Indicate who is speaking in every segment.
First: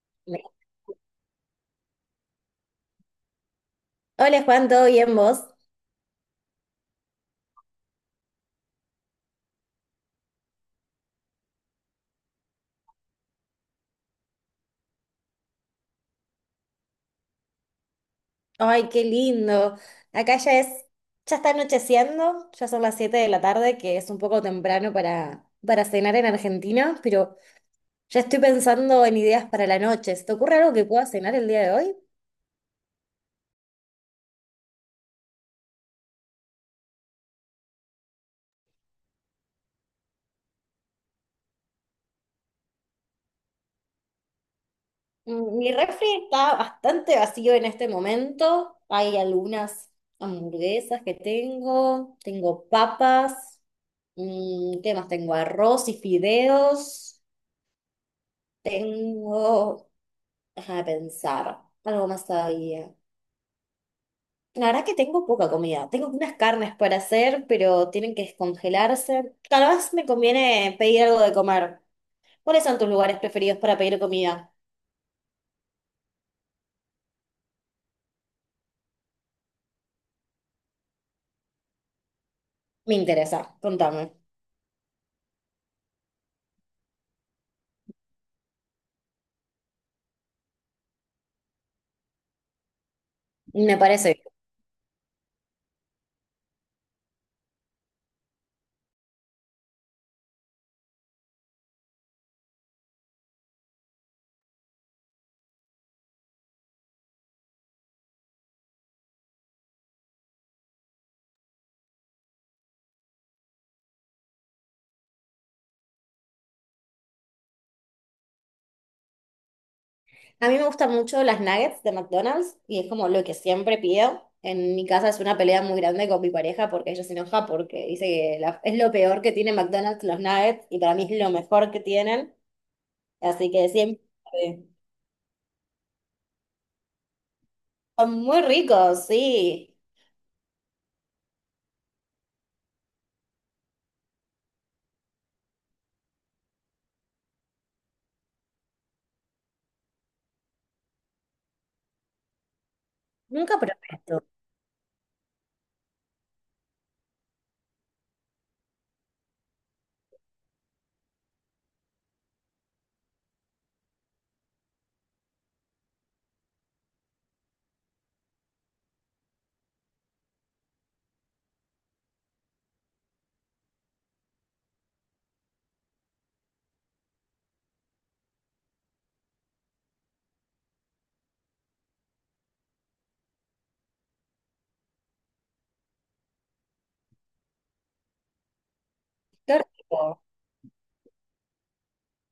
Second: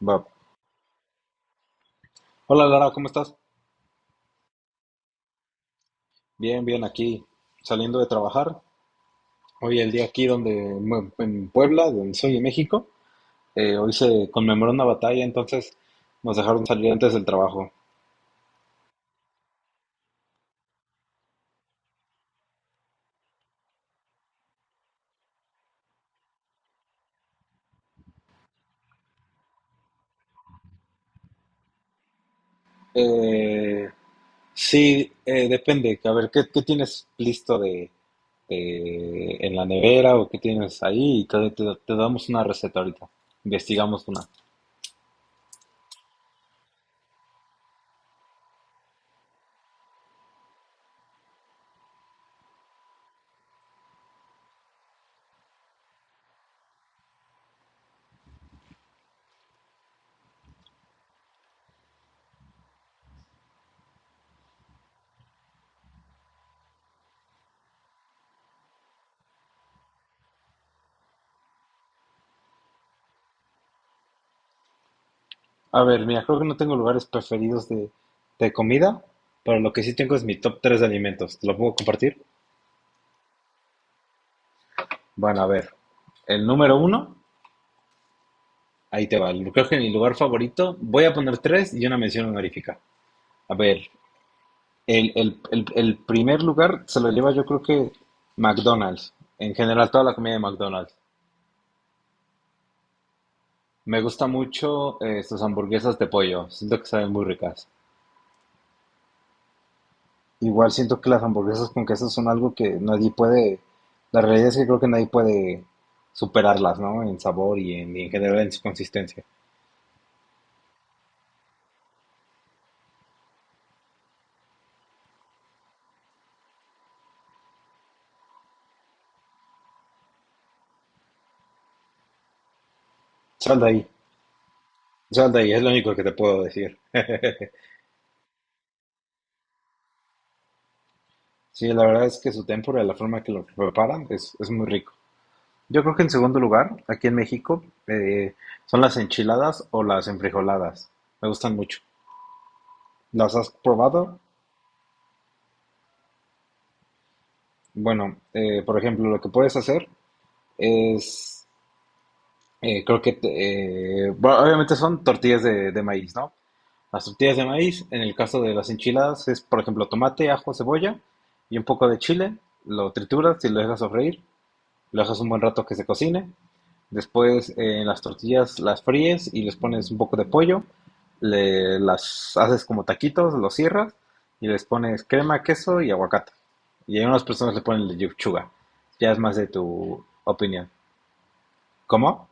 Speaker 1: Va. Hola Lara, ¿cómo estás?
Speaker 2: Hola Juan, ¿todo bien vos?
Speaker 1: Bien, bien, aquí saliendo de trabajar. Hoy el día aquí donde en Puebla, donde soy en México, hoy se conmemoró una batalla, entonces nos dejaron salir antes del trabajo.
Speaker 2: Ay, qué lindo. Acá ya es, ya está anocheciendo, ya son las 7 de la tarde, que es un poco temprano para, cenar en Argentina, pero ya estoy pensando en ideas para la noche. ¿Se te ocurre algo que pueda cenar el día de hoy?
Speaker 1: Eh, sí, depende. A ver, ¿qué tienes listo en la nevera o qué tienes ahí? Y te damos una receta ahorita. Investigamos una.
Speaker 2: Mi refri está bastante vacío en este momento. Hay algunas hamburguesas que tengo, tengo papas, ¿qué más tengo? Arroz y fideos. Tengo Déjame pensar, algo más todavía. La verdad que tengo poca comida. Tengo unas carnes para hacer, pero tienen que descongelarse. Tal vez me conviene pedir algo de comer. ¿Cuáles son tus lugares preferidos para pedir comida?
Speaker 1: A ver, mira, creo que no tengo lugares preferidos de comida, pero lo que sí tengo es mi top 3 de alimentos. ¿Te lo puedo compartir?
Speaker 2: Me interesa, contame.
Speaker 1: Bueno, a ver. El número uno, ahí te va. Creo que mi lugar favorito, voy a poner tres y una mención honorífica. A
Speaker 2: Me
Speaker 1: ver,
Speaker 2: parece.
Speaker 1: el primer lugar se lo lleva yo creo que McDonald's. En general, toda la comida de McDonald's. Me gusta mucho, sus hamburguesas de pollo. Siento que saben muy ricas. Igual siento que las hamburguesas con queso son algo que nadie puede, la realidad es que creo que nadie puede superarlas, ¿no? En sabor y en general en su consistencia.
Speaker 2: A mí me gustan mucho las nuggets de McDonald's y es como lo que siempre pido. En mi casa es una pelea muy grande con mi pareja porque ella se enoja porque dice que es lo peor que tiene McDonald's los nuggets y para mí es lo mejor que tienen. Así
Speaker 1: Sal de
Speaker 2: que
Speaker 1: ahí,
Speaker 2: siempre.
Speaker 1: sal de ahí, es lo único que te puedo decir.
Speaker 2: Son muy ricos, sí.
Speaker 1: Sí, la verdad es que su tempura, la forma que lo preparan, es muy rico. Yo creo que en segundo lugar, aquí en México, son las enchiladas o las enfrijoladas. Me gustan mucho. ¿Las has
Speaker 2: Nunca probé
Speaker 1: probado?
Speaker 2: esto.
Speaker 1: Bueno, por ejemplo, lo que puedes hacer es. Creo que, bueno, obviamente son tortillas de maíz, ¿no? Las tortillas de maíz, en el caso de las enchiladas, es, por ejemplo, tomate, ajo, cebolla y un poco de chile. Lo trituras y lo dejas sofreír. Lo dejas un buen rato que se cocine. Después, las tortillas las fríes y les pones un poco de pollo. Las haces como taquitos, los cierras y les pones crema, queso y aguacate. Y hay unas personas le ponen lechuga. Ya es más de
Speaker 2: Qué
Speaker 1: tu
Speaker 2: rico,
Speaker 1: opinión. ¿Cómo?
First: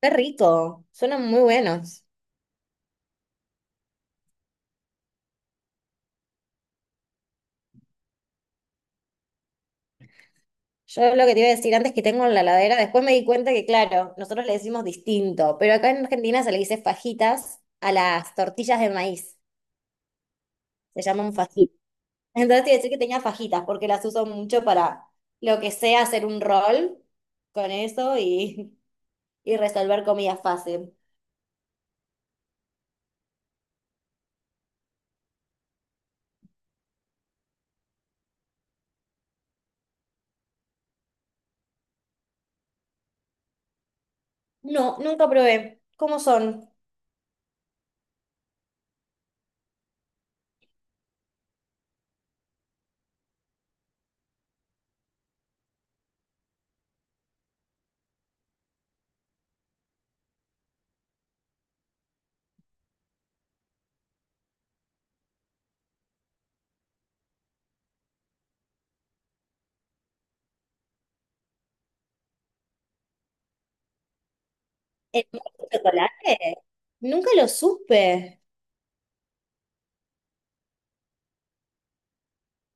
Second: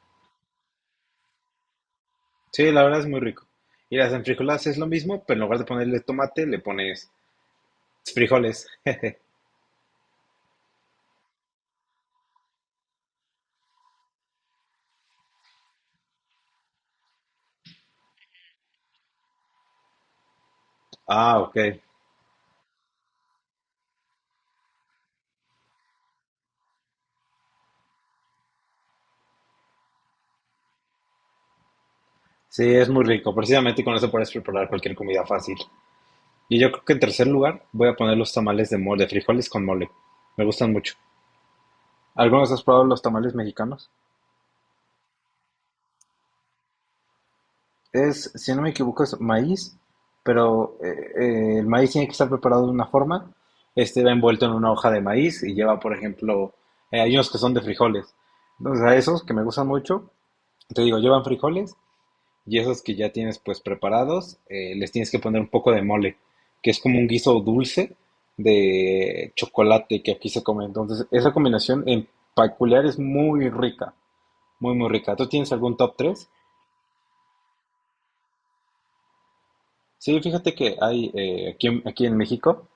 Speaker 2: qué rico. Suenan muy buenos.
Speaker 1: Sí, la verdad es muy rico. Y las enfrijoladas es lo mismo, pero en lugar de ponerle tomate, le pones frijoles.
Speaker 2: Yo lo que te iba a decir antes que tengo en la heladera, después me di cuenta que, claro, nosotros le decimos distinto, pero acá en Argentina se le dice fajitas a las tortillas de maíz. Se llaman
Speaker 1: Ah, ok.
Speaker 2: fajitas. Entonces te iba a decir que tenía fajitas, porque las uso mucho para lo que sea hacer un rol con eso y resolver comida fácil.
Speaker 1: Sí, es muy rico. Precisamente con eso puedes preparar cualquier comida fácil. Y yo creo que en tercer lugar voy a poner los tamales de mole, de frijoles con mole. Me gustan mucho. ¿Algunos has probado los tamales mexicanos?
Speaker 2: No, nunca probé. ¿Cómo son?
Speaker 1: Es, si no me equivoco, es maíz, pero el maíz tiene que estar preparado de una forma. Este va envuelto en una hoja de maíz y lleva, por ejemplo, hay unos que son de frijoles. Entonces, a esos que me gustan mucho, te digo, llevan frijoles y esos que ya tienes pues preparados, les tienes que poner un poco de mole, que es como un guiso dulce de chocolate que aquí se come. Entonces, esa combinación en peculiar es muy rica, muy, muy rica.
Speaker 2: ¿El
Speaker 1: ¿Tú tienes
Speaker 2: mundo
Speaker 1: algún
Speaker 2: de
Speaker 1: top 3?
Speaker 2: chocolate? Nunca lo supe.
Speaker 1: Sí, fíjate que hay, aquí, aquí en México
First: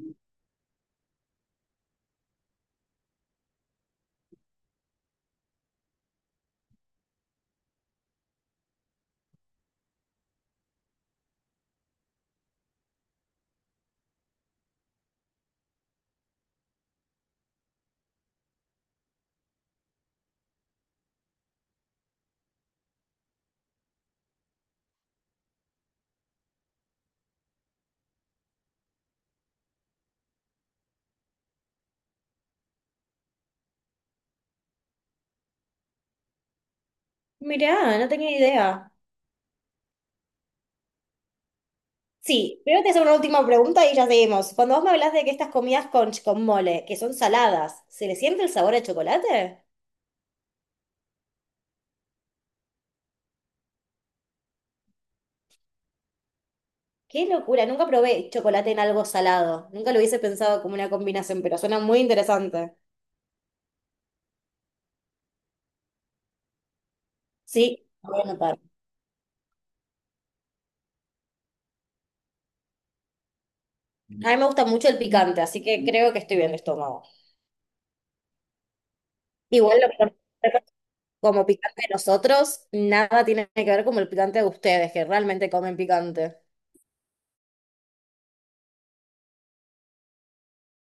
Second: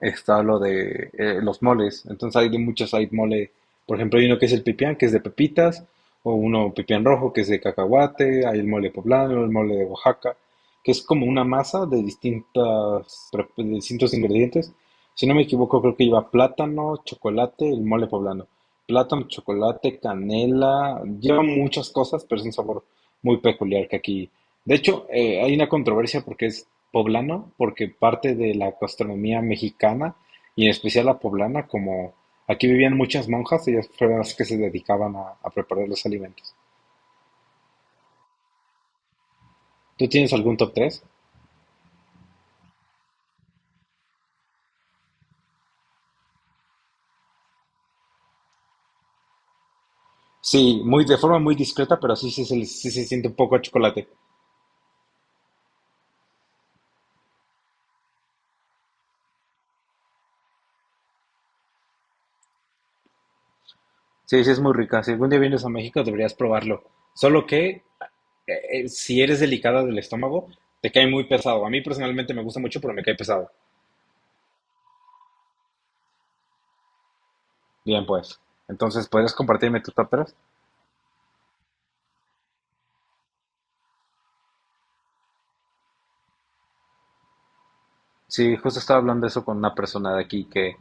Speaker 1: está lo de, los moles. Entonces hay de muchos, hay mole, por ejemplo, hay uno que es el pipián, que es de pepitas, o uno pipián rojo, que es de cacahuate, hay el mole poblano, el mole de Oaxaca, que es como una masa de de distintos ingredientes. Si no me equivoco, creo que lleva plátano, chocolate, el mole poblano. Plátano, chocolate, canela, lleva muchas cosas, pero es un sabor muy peculiar que aquí. De hecho, hay una controversia porque es poblano porque parte de la gastronomía mexicana y en especial la poblana, como aquí vivían muchas monjas, ellas fueron las que se dedicaban a preparar los alimentos.
Speaker 2: Mirá, no tenía idea.
Speaker 1: ¿Tú tienes algún top tres?
Speaker 2: Sí, primero te hacer una última pregunta y ya seguimos. Cuando vos me hablas de que estas comidas con, mole, que son saladas, ¿se le siente el sabor de chocolate?
Speaker 1: Sí, muy de forma muy discreta, pero sí, sí, sí se siente un poco a chocolate.
Speaker 2: Qué locura, nunca probé chocolate en algo salado. Nunca lo hubiese pensado como una combinación, pero suena muy interesante.
Speaker 1: Sí, sí, es muy rica. Si algún día vienes a México, deberías probarlo. Solo que
Speaker 2: Sí, lo voy a anotar.
Speaker 1: si eres delicada del estómago, te cae muy pesado. A mí personalmente me gusta mucho, pero me cae pesado.
Speaker 2: A mí me gusta mucho el picante, así que creo que estoy bien de estómago.
Speaker 1: Bien, pues. Entonces, ¿podrías
Speaker 2: Igual
Speaker 1: compartirme
Speaker 2: lo
Speaker 1: tu top
Speaker 2: que
Speaker 1: tres?
Speaker 2: como picante de nosotros, nada tiene que ver con el picante de ustedes, que realmente comen picante.
Speaker 1: Sí, justo estaba hablando de eso con una persona de aquí que,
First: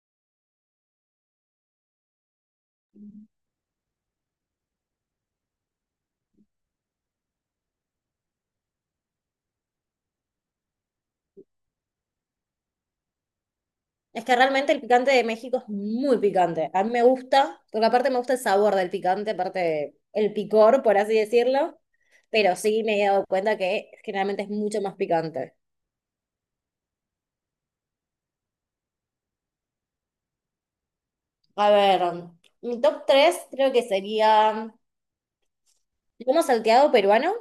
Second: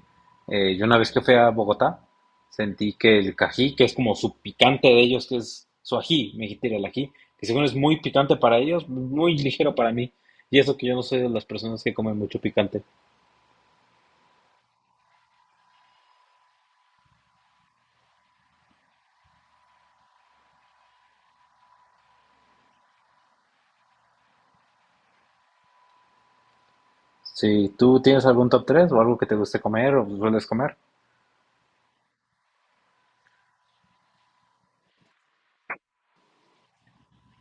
Speaker 1: yo una vez que fui a Bogotá sentí que el cají, que es como su picante de ellos, que es su ají, me dijiste el ají, que según es muy picante para ellos, muy ligero para mí. Y eso que yo no soy de las personas que comen mucho picante.
Speaker 2: Es que realmente el picante de México es muy picante. A mí me gusta, porque aparte me gusta el sabor del picante, aparte el picor, por así decirlo. Pero sí me he dado cuenta que generalmente es mucho más picante.
Speaker 1: Si tú tienes algún top 3 o algo que te guste comer o sueles comer.
Speaker 2: A ver, mi top 3 creo que sería lomo salteado peruano.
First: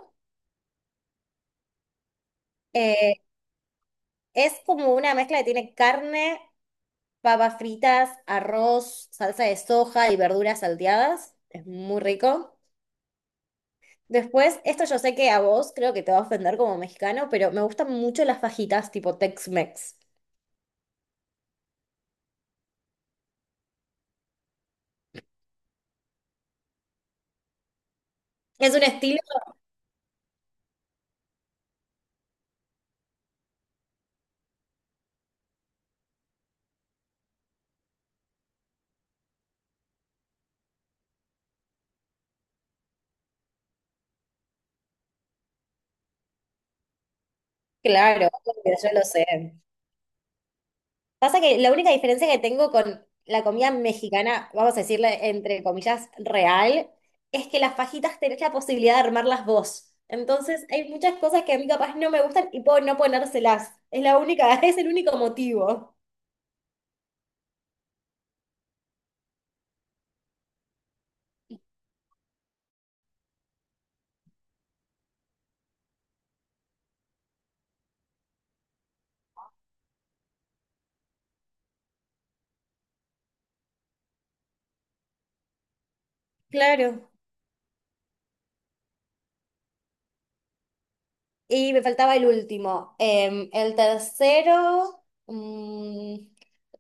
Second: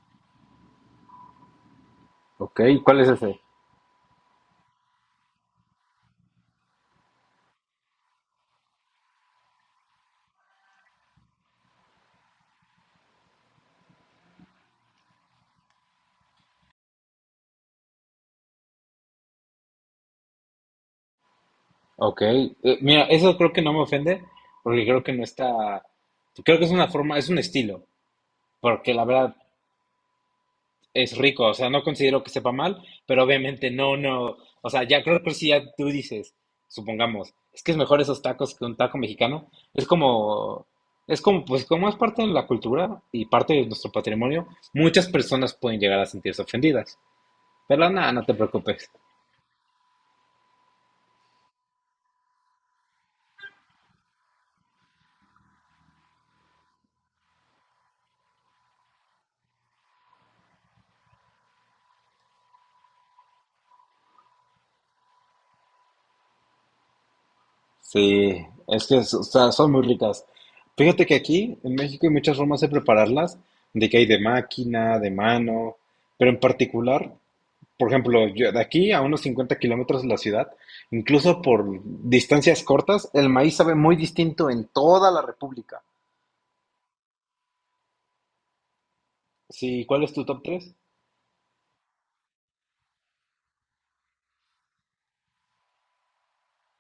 Speaker 1: Ok, ¿cuál es
Speaker 2: Eh,
Speaker 1: ese?
Speaker 2: es como una mezcla que tiene carne, papas fritas, arroz, salsa de soja y verduras salteadas. Es muy rico. Después, esto yo sé que a vos creo que te va a ofender como mexicano, pero me gustan mucho las fajitas tipo Tex-Mex.
Speaker 1: Ok, mira, eso creo que no me ofende porque creo que no está, creo que es una forma, es un estilo,
Speaker 2: Es un
Speaker 1: porque la
Speaker 2: estilo,
Speaker 1: verdad es rico, o sea, no considero que sepa mal, pero obviamente no, no, o sea, ya creo que si ya tú dices, supongamos, es que es mejor esos tacos que un taco mexicano, es como, pues como es parte de la cultura y parte de nuestro patrimonio, muchas personas pueden llegar a sentirse ofendidas, pero nada, no
Speaker 2: claro,
Speaker 1: te
Speaker 2: obvio,
Speaker 1: preocupes.
Speaker 2: yo lo sé. Pasa que la única diferencia que tengo con la comida mexicana, vamos a decirle entre comillas, real, es que las fajitas tenés la posibilidad de armarlas vos. Entonces, hay muchas cosas que a mí capaz no me gustan y puedo no ponérselas. Es la única, es el único motivo.
Speaker 1: Sí, es que o sea, son muy ricas. Fíjate que aquí en México hay muchas formas de prepararlas, de que hay de máquina, de mano, pero en particular. Por ejemplo, yo de aquí a unos 50 kilómetros de la ciudad, incluso por distancias cortas, el maíz sabe muy distinto en toda la República.
Speaker 2: Claro.
Speaker 1: Sí, ¿cuál es tu top 3?
Speaker 2: Y me faltaba el último. El tercero.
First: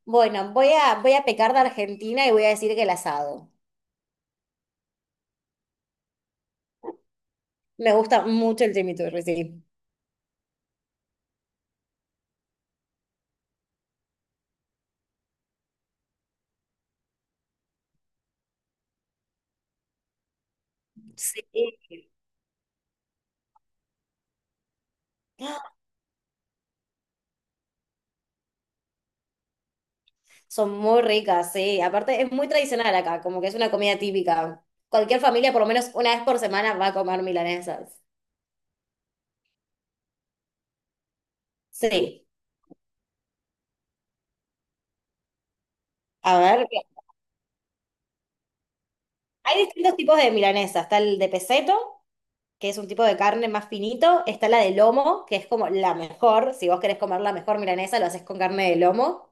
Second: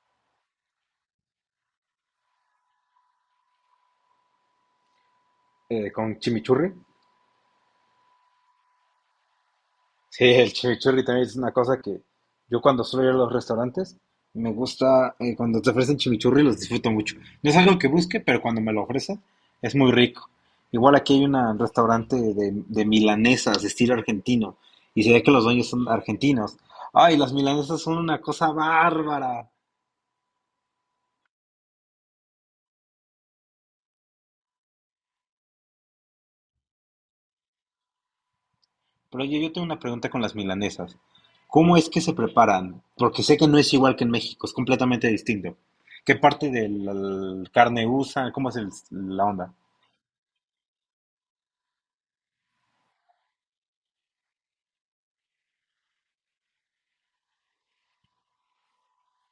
Speaker 2: Bueno, voy a, pecar de Argentina y voy a decir que el asado.
Speaker 1: Con chimichurri.
Speaker 2: Me gusta mucho el chimichurri, sí.
Speaker 1: Sí, el chimichurri también es una cosa que yo cuando suelo ir a los restaurantes, me gusta, cuando te ofrecen chimichurri los disfruto mucho. No es algo que busque, pero cuando me lo ofrecen es muy rico. Igual aquí hay
Speaker 2: Sí.
Speaker 1: un restaurante de milanesas, de estilo argentino, y se ve que los dueños son argentinos. Ay, las milanesas son una cosa bárbara.
Speaker 2: Son muy ricas, sí. Aparte, es muy tradicional acá, como que es una comida típica. Cualquier familia, por lo menos una vez por semana, va a comer milanesas.
Speaker 1: Pero oye, yo tengo una pregunta con las milanesas. ¿Cómo es que se
Speaker 2: Sí.
Speaker 1: preparan? Porque sé que no es igual que en México, es completamente distinto. ¿Qué
Speaker 2: A
Speaker 1: parte de
Speaker 2: ver,
Speaker 1: la carne usan? ¿Cómo es el- la onda?
Speaker 2: hay distintos tipos de milanesas. Está el de peseto, que es un tipo de carne más finito. Está la de lomo, que es como la mejor. Si vos querés comer la mejor milanesa, lo haces con carne de lomo.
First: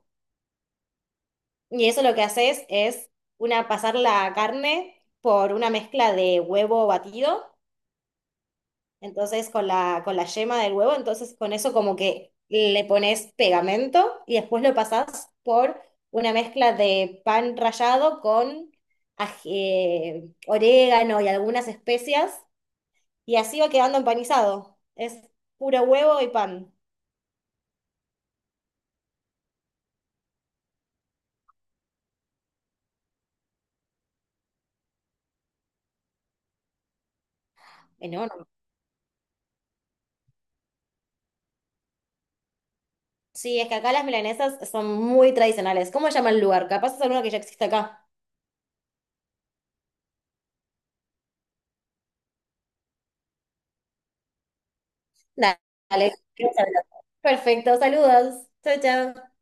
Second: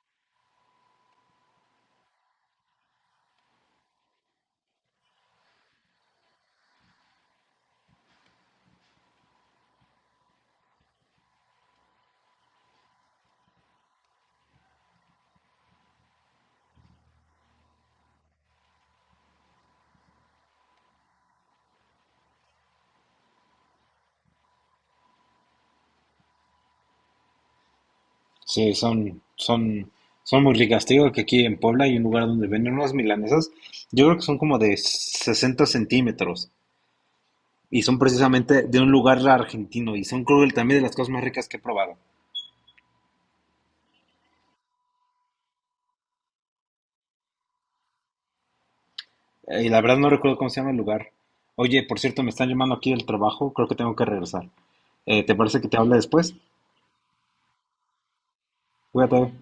Speaker 2: Y eso lo que haces es una, pasar la carne por una mezcla de huevo batido, entonces con la, yema del huevo, entonces con eso como que le pones pegamento y después lo pasás por una mezcla de pan rallado con ají- orégano y algunas especias. Y así va quedando empanizado. Es puro huevo y pan.
Speaker 1: Sí, son muy ricas. Te digo que aquí en Puebla hay un lugar donde venden unas milanesas. Yo creo que son como de 60 centímetros. Y son
Speaker 2: Enorme.
Speaker 1: precisamente de un lugar argentino y son creo que también de las cosas más ricas que he probado.
Speaker 2: Sí, es que acá las milanesas son muy tradicionales. ¿Cómo se llama el lugar? Capaz es alguno que ya existe acá.
Speaker 1: Y la verdad no recuerdo cómo se llama el lugar. Oye, por cierto, me están llamando aquí del trabajo, creo que tengo que regresar. ¿Te parece que te hable
Speaker 2: Dale.
Speaker 1: después?
Speaker 2: Perfecto, saludos. Chao,
Speaker 1: Cuídate.
Speaker 2: chao.